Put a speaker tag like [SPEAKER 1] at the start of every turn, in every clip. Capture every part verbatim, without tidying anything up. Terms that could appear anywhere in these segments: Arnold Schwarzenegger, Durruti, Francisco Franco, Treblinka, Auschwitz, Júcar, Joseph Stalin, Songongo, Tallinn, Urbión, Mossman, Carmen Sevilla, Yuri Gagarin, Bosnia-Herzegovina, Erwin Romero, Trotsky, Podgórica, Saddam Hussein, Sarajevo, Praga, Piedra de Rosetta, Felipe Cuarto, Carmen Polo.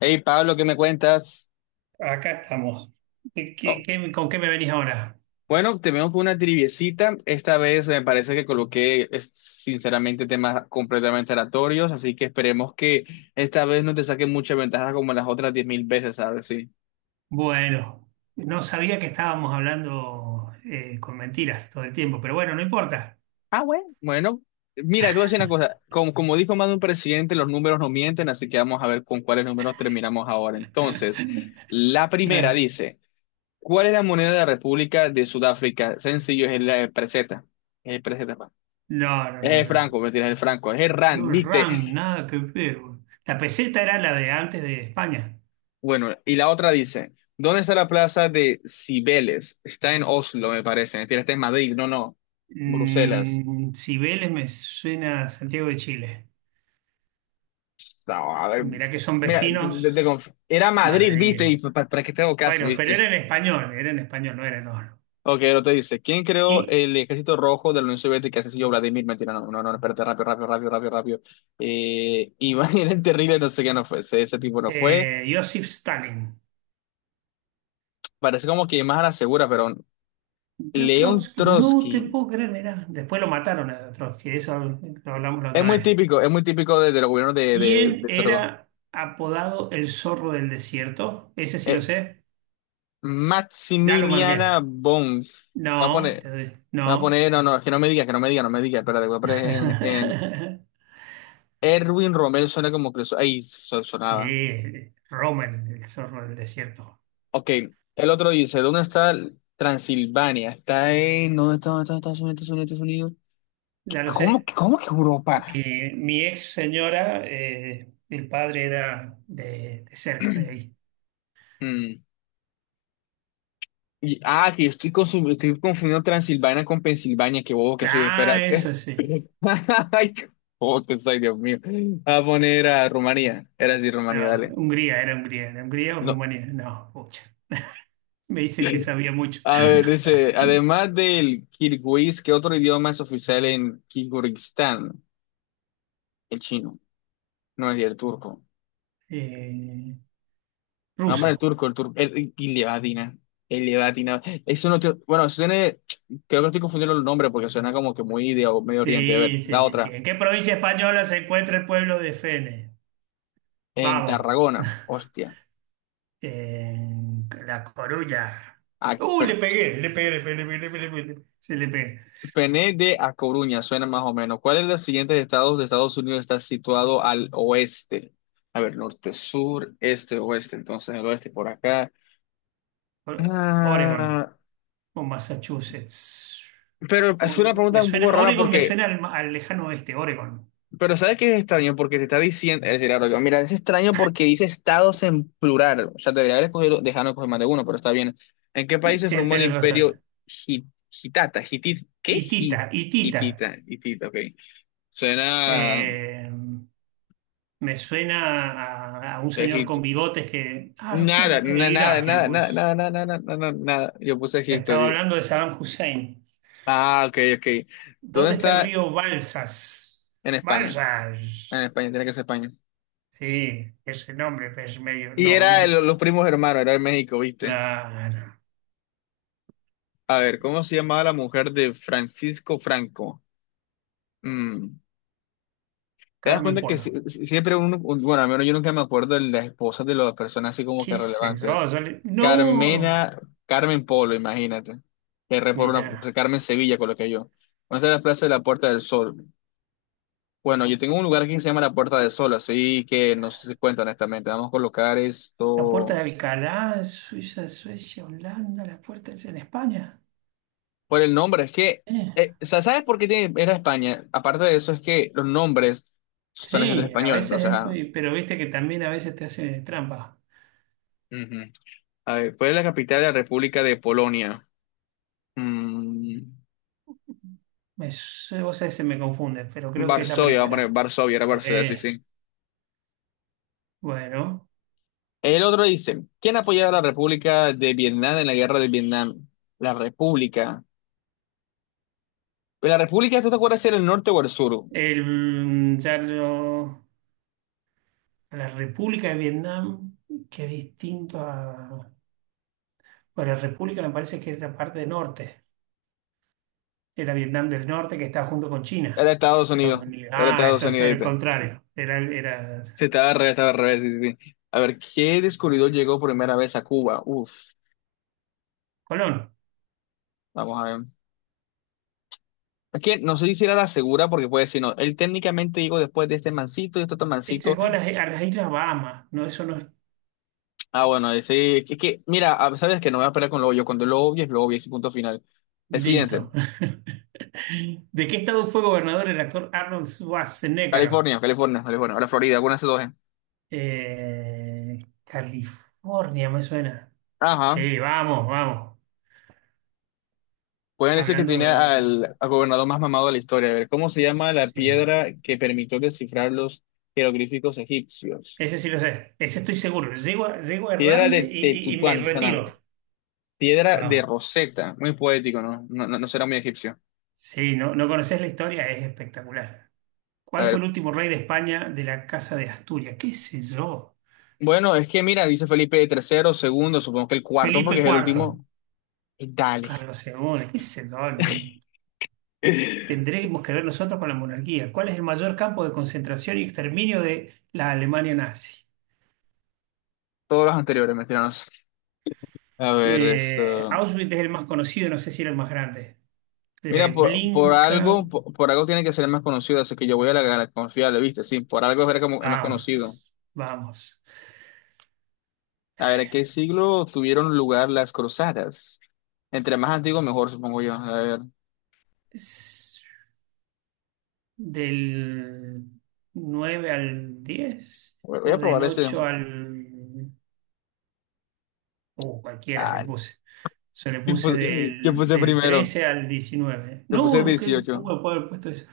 [SPEAKER 1] Hey Pablo, ¿qué me cuentas?
[SPEAKER 2] Acá estamos. ¿De qué-
[SPEAKER 1] Oh,
[SPEAKER 2] qué- Con qué me venís ahora?
[SPEAKER 1] bueno, tenemos una triviecita. Esta vez me parece que coloqué, es- sinceramente, temas completamente aleatorios, así que esperemos que esta vez no te saque mucha ventaja como las otras diez mil veces, ¿sabes? Sí.
[SPEAKER 2] Bueno, no sabía que estábamos hablando eh, con mentiras todo el tiempo, pero bueno, no importa.
[SPEAKER 1] Ah, bueno. Bueno, mira, te voy a decir una cosa. Como, como dijo más de un presidente, los números no mienten, así que vamos a ver con cuáles números terminamos ahora. Entonces, la primera
[SPEAKER 2] Claro.
[SPEAKER 1] dice, ¿cuál es la moneda de la República de Sudáfrica? Sencillo, es la peseta. Es peseta.
[SPEAKER 2] No, no,
[SPEAKER 1] Es el
[SPEAKER 2] no.
[SPEAKER 1] Franco, mentira, es el Franco, es el Rand,
[SPEAKER 2] No el
[SPEAKER 1] viste.
[SPEAKER 2] RAM, nada que ver. La peseta era la de antes de España.
[SPEAKER 1] Bueno, y la otra dice, ¿dónde está la plaza de Cibeles? Está en Oslo, me parece, mentira, está en Madrid, no, no, Bruselas.
[SPEAKER 2] Mm, Cibeles me suena a Santiago de Chile.
[SPEAKER 1] No, a ver,
[SPEAKER 2] Mirá que son
[SPEAKER 1] mira, te- te- te
[SPEAKER 2] vecinos,
[SPEAKER 1] conf- era Madrid, viste,
[SPEAKER 2] Madrid.
[SPEAKER 1] y pa- pa- para que te hago caso,
[SPEAKER 2] Bueno, pero
[SPEAKER 1] viste.
[SPEAKER 2] era en español, era en español, no era en oro.
[SPEAKER 1] Ok, lo te dice, ¿quién creó
[SPEAKER 2] Y
[SPEAKER 1] el ejército rojo de la Unión Soviética? Ese sí, yo, Vladimir, mentira, no, no, no, espérate, rápido, rápido, rápido, rápido, rápido. Eh, Iván era el terrible, no sé qué no fue, ese, ese tipo no fue.
[SPEAKER 2] eh, Joseph Stalin.
[SPEAKER 1] Parece como que más a la segura, pero.
[SPEAKER 2] Yo a
[SPEAKER 1] León
[SPEAKER 2] Trotsky, no te
[SPEAKER 1] Trotsky.
[SPEAKER 2] puedo creer, mirá. Después lo mataron a Trotsky, eso lo hablamos la
[SPEAKER 1] Es
[SPEAKER 2] otra
[SPEAKER 1] muy
[SPEAKER 2] vez.
[SPEAKER 1] típico, es muy típico de, de los gobiernos de,
[SPEAKER 2] Y
[SPEAKER 1] de,
[SPEAKER 2] él
[SPEAKER 1] de Sarko.
[SPEAKER 2] era apodado el zorro del desierto, ese sí lo
[SPEAKER 1] Eh,
[SPEAKER 2] sé, ya lo
[SPEAKER 1] Maximiliana
[SPEAKER 2] marqué.
[SPEAKER 1] Bonf. Voy a
[SPEAKER 2] No,
[SPEAKER 1] poner,
[SPEAKER 2] te doy-
[SPEAKER 1] voy a
[SPEAKER 2] no.
[SPEAKER 1] poner, no, no, que no me digas, que no me digas, no me digas, espérate, voy a poner en, en Erwin Romero, suena como que eso, ahí so- sonaba.
[SPEAKER 2] Sí, Roma, el, el zorro del desierto,
[SPEAKER 1] Ok, el otro dice, ¿dónde está Transilvania? Está en, ¿dónde está, dónde está- Estados Unidos, Estados Unidos, ¿Estados Unidos?
[SPEAKER 2] ya lo
[SPEAKER 1] ¿Cómo,
[SPEAKER 2] sé.
[SPEAKER 1] que- cómo que
[SPEAKER 2] Mi,
[SPEAKER 1] Europa?
[SPEAKER 2] mi ex señora, eh, el padre era de, de cerca de ahí.
[SPEAKER 1] Mm. Y, ah, que estoy, consu- estoy confundiendo Transilvania con Pensilvania, qué bobo que soy,
[SPEAKER 2] Ah,
[SPEAKER 1] espera.
[SPEAKER 2] eso sí.
[SPEAKER 1] Ay, ¿cómo que soy, Dios mío? A poner a Rumanía. Era así, Rumanía,
[SPEAKER 2] No,
[SPEAKER 1] dale.
[SPEAKER 2] Hungría, era Hungría, era Hungría o
[SPEAKER 1] No.
[SPEAKER 2] Rumanía, no, pucha. Me dice que sabía mucho.
[SPEAKER 1] A ver, dice, además del kirguís, ¿qué otro idioma es oficial en Kirguistán? El chino, no es el turco.
[SPEAKER 2] Eh,
[SPEAKER 1] Vamos a el
[SPEAKER 2] Ruso.
[SPEAKER 1] turco, el turco, el, y le va a atinar, el le va a atinar. Eso no, tiene- bueno, eso tiene, creo que estoy confundiendo los nombres porque suena como que muy de o- Medio Oriente. A ver,
[SPEAKER 2] Sí, sí,
[SPEAKER 1] la
[SPEAKER 2] sí, sí.
[SPEAKER 1] otra,
[SPEAKER 2] ¿En qué provincia española se encuentra el pueblo de Fene?
[SPEAKER 1] en
[SPEAKER 2] Vamos.
[SPEAKER 1] Tarragona, hostia.
[SPEAKER 2] En La Coruña.
[SPEAKER 1] Ah,
[SPEAKER 2] Uh, le pegué, le pegué, le pegué, le pegué, le pegué, le pegué. Sí, le pegué.
[SPEAKER 1] Pené de A Coruña, suena más o menos. ¿Cuál es de los siguientes estados de Estados Unidos está situado al oeste? A ver, norte, sur, este, oeste. Entonces, el oeste por acá.
[SPEAKER 2] O- Oregon
[SPEAKER 1] Ah,
[SPEAKER 2] o Massachusetts.
[SPEAKER 1] pero es una
[SPEAKER 2] Oregon me
[SPEAKER 1] pregunta un poco
[SPEAKER 2] suena,
[SPEAKER 1] rara
[SPEAKER 2] Oregon me
[SPEAKER 1] porque,
[SPEAKER 2] suena al, ma- al lejano oeste, Oregon.
[SPEAKER 1] pero ¿sabes qué es extraño? Porque te está diciendo, es decir, ahora yo, mira, es extraño porque dice estados en plural. O sea, debería haber escogido, dejarnos escoger más de uno, pero está bien. ¿En qué país se
[SPEAKER 2] Sí,
[SPEAKER 1] formó el
[SPEAKER 2] tenés razón.
[SPEAKER 1] imperio Hit- Hitata? Hitit, ¿qué?
[SPEAKER 2] Itita,
[SPEAKER 1] Hit-
[SPEAKER 2] Itita.
[SPEAKER 1] Hitita, Hitita, ok. Suena.
[SPEAKER 2] Eh, Me suena a, a un señor con
[SPEAKER 1] Egipto.
[SPEAKER 2] bigotes que. Ah,
[SPEAKER 1] Nada,
[SPEAKER 2] mire, mire,
[SPEAKER 1] na- nada,
[SPEAKER 2] Irak, le
[SPEAKER 1] nada, nada,
[SPEAKER 2] pus.
[SPEAKER 1] nada, nada, nada, nada, nada. Yo puse Egipto.
[SPEAKER 2] Estaba
[SPEAKER 1] y-
[SPEAKER 2] hablando de Saddam Hussein.
[SPEAKER 1] Ah, ok, ok. ¿Dónde
[SPEAKER 2] ¿Dónde está el
[SPEAKER 1] está?
[SPEAKER 2] río Balsas?
[SPEAKER 1] En España. En
[SPEAKER 2] Balsas.
[SPEAKER 1] España, tiene que ser España.
[SPEAKER 2] Sí, ese nombre, pues medio.
[SPEAKER 1] Y
[SPEAKER 2] No,
[SPEAKER 1] era
[SPEAKER 2] me.
[SPEAKER 1] el- los primos hermanos, era de México, ¿viste?
[SPEAKER 2] La.
[SPEAKER 1] A ver, ¿cómo se llamaba la mujer de Francisco Franco? Mm, ¿Te das
[SPEAKER 2] Carmen
[SPEAKER 1] cuenta que
[SPEAKER 2] Polo.
[SPEAKER 1] si- si- siempre uno, un- bueno, al menos yo nunca me acuerdo de las esposas de las personas así como que
[SPEAKER 2] ¿Qué sé yo?
[SPEAKER 1] relevantes?
[SPEAKER 2] yo le- No.
[SPEAKER 1] Carmena, Carmen Polo, imagínate. Que re por una,
[SPEAKER 2] Mira.
[SPEAKER 1] Carmen Sevilla, coloqué yo. ¿Dónde está la Plaza de la Puerta del Sol? Bueno, yo tengo un lugar aquí que se llama la Puerta del Sol, así que no sé si cuenta honestamente. Vamos a colocar
[SPEAKER 2] La puerta de
[SPEAKER 1] esto
[SPEAKER 2] Alcalá, Suiza, Suecia, Holanda, la puerta es en España.
[SPEAKER 1] por el nombre. Es que,
[SPEAKER 2] Eh,
[SPEAKER 1] eh, o sea, ¿sabes por qué tiene- era España? Aparte de eso, es que los nombres son escritos en
[SPEAKER 2] Sí, a
[SPEAKER 1] español,
[SPEAKER 2] veces
[SPEAKER 1] entonces,
[SPEAKER 2] es
[SPEAKER 1] ah,
[SPEAKER 2] muy. Pero viste que también a veces te hace trampa.
[SPEAKER 1] Ujú. A ver, ¿cuál es la capital de la República de Polonia? Mm,
[SPEAKER 2] Me, su- vos sabés, se me confunde, pero creo que es la
[SPEAKER 1] Varsovia, vamos a poner
[SPEAKER 2] primera.
[SPEAKER 1] Varsovia, era Varsovia, sí,
[SPEAKER 2] Eh,
[SPEAKER 1] sí.
[SPEAKER 2] bueno,
[SPEAKER 1] El otro dice, ¿quién apoyaba a la República de Vietnam en la guerra de Vietnam? La República. Pues ¿La República, tú te acuerdas si era el norte o el sur?
[SPEAKER 2] el, mm, ya lo- la República de Vietnam, que es distinto a... Bueno, la República me parece que es la parte del norte, era Vietnam del norte que está junto con
[SPEAKER 1] Era
[SPEAKER 2] China,
[SPEAKER 1] Estados
[SPEAKER 2] Estados
[SPEAKER 1] Unidos,
[SPEAKER 2] Unidos.
[SPEAKER 1] era
[SPEAKER 2] Ah,
[SPEAKER 1] Estados
[SPEAKER 2] entonces
[SPEAKER 1] Unidos,
[SPEAKER 2] era el
[SPEAKER 1] ¿viste?
[SPEAKER 2] contrario, era, era
[SPEAKER 1] Sí, estaba al revés, estaba al revés, sí, sí, sí. A ver, ¿qué descubridor llegó primera vez a Cuba? Uf,
[SPEAKER 2] Colón.
[SPEAKER 1] vamos a ver. Es que no sé si era la segura, porque puede decir, no, él técnicamente llegó después de este mancito y este otro
[SPEAKER 2] Este
[SPEAKER 1] mancito.
[SPEAKER 2] llegó a las, a las Islas Bahamas, no, eso no es
[SPEAKER 1] Ah, bueno, ese, es que, mira, a- sabes que no me voy a esperar con lo obvio, cuando lo obvio es lo obvio, ese punto final. El siguiente,
[SPEAKER 2] listo. ¿De qué estado fue gobernador el actor Arnold Schwarzenegger?
[SPEAKER 1] California, California, California, ahora Florida, alguna de esas dos. eh.
[SPEAKER 2] Eh, California me suena.
[SPEAKER 1] Ajá.
[SPEAKER 2] Sí, vamos, vamos.
[SPEAKER 1] Pueden decir que tiene
[SPEAKER 2] Hablando.
[SPEAKER 1] al, al gobernador más mamado de la historia. A ver, ¿cómo se llama la
[SPEAKER 2] Sí.
[SPEAKER 1] piedra que permitió descifrar los jeroglíficos egipcios?
[SPEAKER 2] Ese sí lo sé. Ese estoy seguro. Llego a, llego a
[SPEAKER 1] Piedra
[SPEAKER 2] errarle
[SPEAKER 1] de
[SPEAKER 2] y, y- y me
[SPEAKER 1] Tetutuán, suena.
[SPEAKER 2] retiro.
[SPEAKER 1] Piedra de
[SPEAKER 2] Vamos.
[SPEAKER 1] Rosetta. Muy poético, ¿no? No, no, no será muy egipcio.
[SPEAKER 2] Sí, no, no conoces la historia, es espectacular.
[SPEAKER 1] A
[SPEAKER 2] ¿Cuál fue
[SPEAKER 1] ver,
[SPEAKER 2] el último rey de España de la Casa de Asturias? ¿Qué sé yo?
[SPEAKER 1] bueno, es que mira, dice Felipe tercero, segundo, supongo que el cuarto, porque
[SPEAKER 2] Felipe
[SPEAKER 1] es el
[SPEAKER 2] Cuarto,
[SPEAKER 1] último. Dale.
[SPEAKER 2] Carlos segundo, qué sé yo. ni- Tendremos que ver nosotros con la monarquía. ¿Cuál es el mayor campo de concentración y exterminio de la Alemania nazi?
[SPEAKER 1] Todos los anteriores, me tiranos. A ver,
[SPEAKER 2] Eh,
[SPEAKER 1] esto.
[SPEAKER 2] Auschwitz es el más conocido, no sé si era el más grande.
[SPEAKER 1] Mira, por, por
[SPEAKER 2] Treblinka,
[SPEAKER 1] algo, por, por algo tiene que ser más conocido, así que yo voy a la, a la confiable, ¿viste? Sí, por algo es ver como- es más conocido.
[SPEAKER 2] vamos, vamos.
[SPEAKER 1] A ver, ¿en qué siglo tuvieron lugar las cruzadas? Entre más antiguo, mejor, supongo yo. A ver,
[SPEAKER 2] Es del nueve al diez
[SPEAKER 1] voy voy
[SPEAKER 2] o
[SPEAKER 1] a
[SPEAKER 2] del
[SPEAKER 1] probar ese.
[SPEAKER 2] ocho al... O cualquiera le
[SPEAKER 1] Ah,
[SPEAKER 2] puse. Se le
[SPEAKER 1] ¿qué
[SPEAKER 2] puse
[SPEAKER 1] puse, qué
[SPEAKER 2] del,
[SPEAKER 1] puse
[SPEAKER 2] del
[SPEAKER 1] primero?
[SPEAKER 2] trece al diecinueve.
[SPEAKER 1] ¿Te puse
[SPEAKER 2] No, ¿qué-
[SPEAKER 1] dieciocho?
[SPEAKER 2] ¿cómo le puedo haber puesto eso?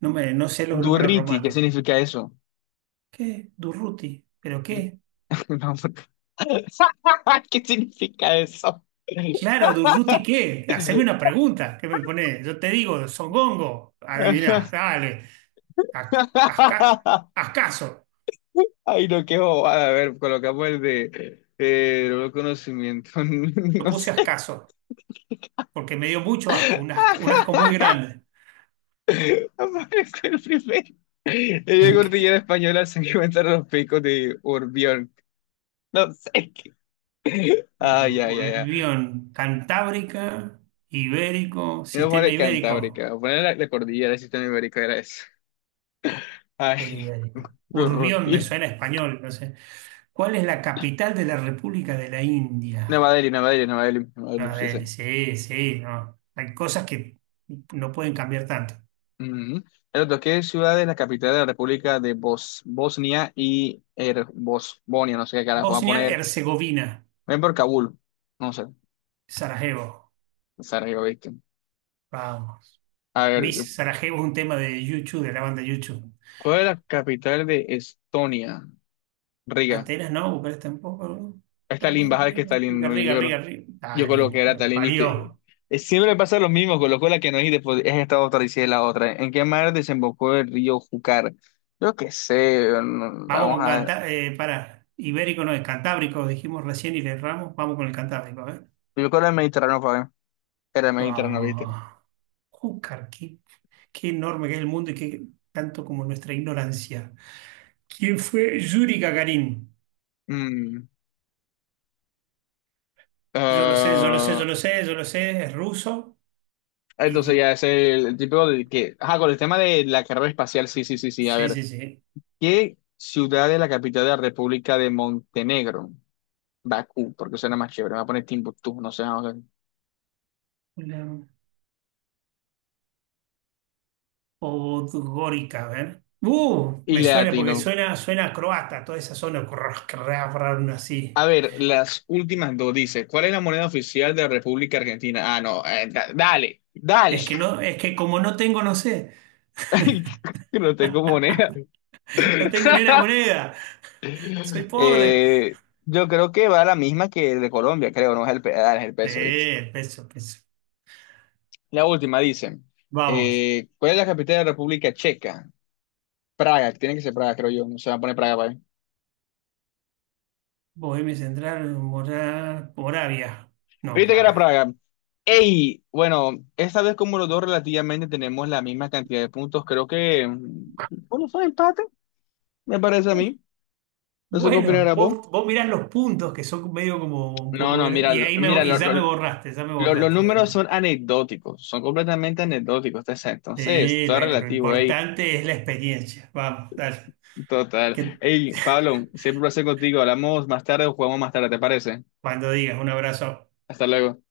[SPEAKER 2] No, me, no sé los números
[SPEAKER 1] Durriti, ¿qué
[SPEAKER 2] romanos.
[SPEAKER 1] significa eso?
[SPEAKER 2] ¿Qué? Durruti. ¿Pero qué?
[SPEAKER 1] No, porque- ¿qué significa eso?
[SPEAKER 2] Claro, Durruti, ¿qué? Haceme una pregunta. ¿Qué me pone? Yo te digo, Songongo. Adiviná, dale. Ac- asca- Ascaso.
[SPEAKER 1] Ay, no, qué bobada. A ver, colocamos el de eh, nuevo conocimiento.
[SPEAKER 2] Lo
[SPEAKER 1] No
[SPEAKER 2] puse
[SPEAKER 1] sé.
[SPEAKER 2] ascaso, porque me dio mucho asco, un asco, un asco muy grande.
[SPEAKER 1] Aparece el primero. En la cordillera española se encuentran los picos de Urbión. No sé qué.
[SPEAKER 2] Ur-
[SPEAKER 1] Ay, ya, ya, ay.
[SPEAKER 2] Urbión, Cantábrica, Ibérico,
[SPEAKER 1] Voy a
[SPEAKER 2] sistema
[SPEAKER 1] poner Cantábrica.
[SPEAKER 2] ibérico.
[SPEAKER 1] Voy a poner la, la cordillera del sistema ibérico. Era eso.
[SPEAKER 2] ¿Qué es
[SPEAKER 1] Ay,
[SPEAKER 2] ibérico? Urbión me
[SPEAKER 1] Gurruti.
[SPEAKER 2] suena a español, no sé. ¿Cuál es la capital de la República de la
[SPEAKER 1] Nueva
[SPEAKER 2] India?
[SPEAKER 1] Delhi, Nueva Delhi, Nueva Delhi. Nueva Delhi,
[SPEAKER 2] A
[SPEAKER 1] sí, sí.
[SPEAKER 2] ver, sí, sí, no. Hay cosas que no pueden cambiar tanto.
[SPEAKER 1] Ujú. El otro, ¿qué ciudad es la capital de la República de Bos Bosnia y Her- Bosnia? No sé qué carajo. Voy a poner.
[SPEAKER 2] Bosnia-Herzegovina,
[SPEAKER 1] Ven por Kabul. No sé.
[SPEAKER 2] Sarajevo.
[SPEAKER 1] Sarajevo, ¿viste?
[SPEAKER 2] Vamos.
[SPEAKER 1] A ver,
[SPEAKER 2] Miss Sarajevo es un tema de YouTube, de la banda YouTube.
[SPEAKER 1] ¿cuál es la capital de Estonia? Riga.
[SPEAKER 2] Atenas no, Bucarest tampoco. ¿No?
[SPEAKER 1] Stalin,
[SPEAKER 2] Tallinn,
[SPEAKER 1] baja de que
[SPEAKER 2] Riga,
[SPEAKER 1] Stalin,
[SPEAKER 2] Riga,
[SPEAKER 1] no,
[SPEAKER 2] Riga,
[SPEAKER 1] yo, creo-
[SPEAKER 2] Riga. Riga.
[SPEAKER 1] yo coloqué
[SPEAKER 2] Tallinn,
[SPEAKER 1] que era
[SPEAKER 2] que lo
[SPEAKER 1] Stalin, viste.
[SPEAKER 2] parió.
[SPEAKER 1] Eh, Siempre pasa lo mismo, colocó la que no es y después es esta otra y si es la otra. ¿En qué mar desembocó el río Júcar? Yo qué sé, no-
[SPEAKER 2] Vamos
[SPEAKER 1] vamos
[SPEAKER 2] con
[SPEAKER 1] a ver.
[SPEAKER 2] Canta, eh, para. Ibérico no es Cantábrico, dijimos recién y le erramos. Vamos con el Cantábrico, a ver.
[SPEAKER 1] Yo creo que era el Mediterráneo, fue. Era el Mediterráneo, viste.
[SPEAKER 2] Ah, Júcar, qué, qué enorme que es el mundo y qué tanto como nuestra ignorancia. ¿Quién fue Yuri Gagarin?
[SPEAKER 1] Mm,
[SPEAKER 2] Yo lo sé, yo lo sé, yo
[SPEAKER 1] ah,
[SPEAKER 2] lo sé, yo lo sé, es ruso
[SPEAKER 1] entonces
[SPEAKER 2] y
[SPEAKER 1] ya es el, el tipo de que. Ajá, con el tema de la carrera espacial, sí, sí, sí, sí. A
[SPEAKER 2] sí,
[SPEAKER 1] ver,
[SPEAKER 2] sí, sí.
[SPEAKER 1] ¿qué ciudad es la capital de la República de Montenegro? Bakú, porque suena más chévere. Me va a poner Timbuktu, no sé.
[SPEAKER 2] Una podgórica, a ver. Uh,
[SPEAKER 1] Y
[SPEAKER 2] me
[SPEAKER 1] le
[SPEAKER 2] suena porque
[SPEAKER 1] atino.
[SPEAKER 2] suena, suena a croata, toda esa zona, crrr, crrr, crrr, así.
[SPEAKER 1] A ver, las últimas dos dice, ¿cuál es la moneda oficial de la República Argentina? Ah, no, eh, da- dale, dale.
[SPEAKER 2] Es que no, es que como no tengo, no sé.
[SPEAKER 1] Ay, no tengo moneda.
[SPEAKER 2] No tengo ni una moneda. Soy pobre.
[SPEAKER 1] Eh, yo creo que va la misma que el de Colombia, creo, no es el, pe- ah, es el peso, ¿viste?
[SPEAKER 2] Sí, peso, peso.
[SPEAKER 1] La última dice,
[SPEAKER 2] Vamos.
[SPEAKER 1] eh, ¿cuál es la capital de la República Checa? Praga, tiene que ser Praga, creo yo, no se va a poner Praga, ¿vale?
[SPEAKER 2] Bohemia Central, Mora- Moravia. No,
[SPEAKER 1] Viste que era
[SPEAKER 2] Praga.
[SPEAKER 1] Praga. Ey, bueno, esta vez como los dos relativamente tenemos la misma cantidad de puntos, creo que mm, ¿cómo fue el empate? Me parece a mí. No sé qué
[SPEAKER 2] Bueno,
[SPEAKER 1] opinarás vos.
[SPEAKER 2] vos, vos mirás los puntos que son medio como un
[SPEAKER 1] No,
[SPEAKER 2] poco.
[SPEAKER 1] no, mira,
[SPEAKER 2] Y
[SPEAKER 1] lo-
[SPEAKER 2] ahí
[SPEAKER 1] mira,
[SPEAKER 2] me, y
[SPEAKER 1] lo-
[SPEAKER 2] ya me
[SPEAKER 1] lo-
[SPEAKER 2] borraste, ya me
[SPEAKER 1] lo- los
[SPEAKER 2] borraste.
[SPEAKER 1] números son anecdóticos, son completamente anecdóticos. Te Entonces,
[SPEAKER 2] Sí,
[SPEAKER 1] todo
[SPEAKER 2] lo,
[SPEAKER 1] es
[SPEAKER 2] lo
[SPEAKER 1] relativo, ey,
[SPEAKER 2] importante es la experiencia. Vamos, dale.
[SPEAKER 1] total.
[SPEAKER 2] Que
[SPEAKER 1] Ey, Pablo, siempre un placer contigo. Hablamos más tarde o jugamos más tarde, ¿te parece?
[SPEAKER 2] cuando digas, un abrazo.
[SPEAKER 1] Hasta luego.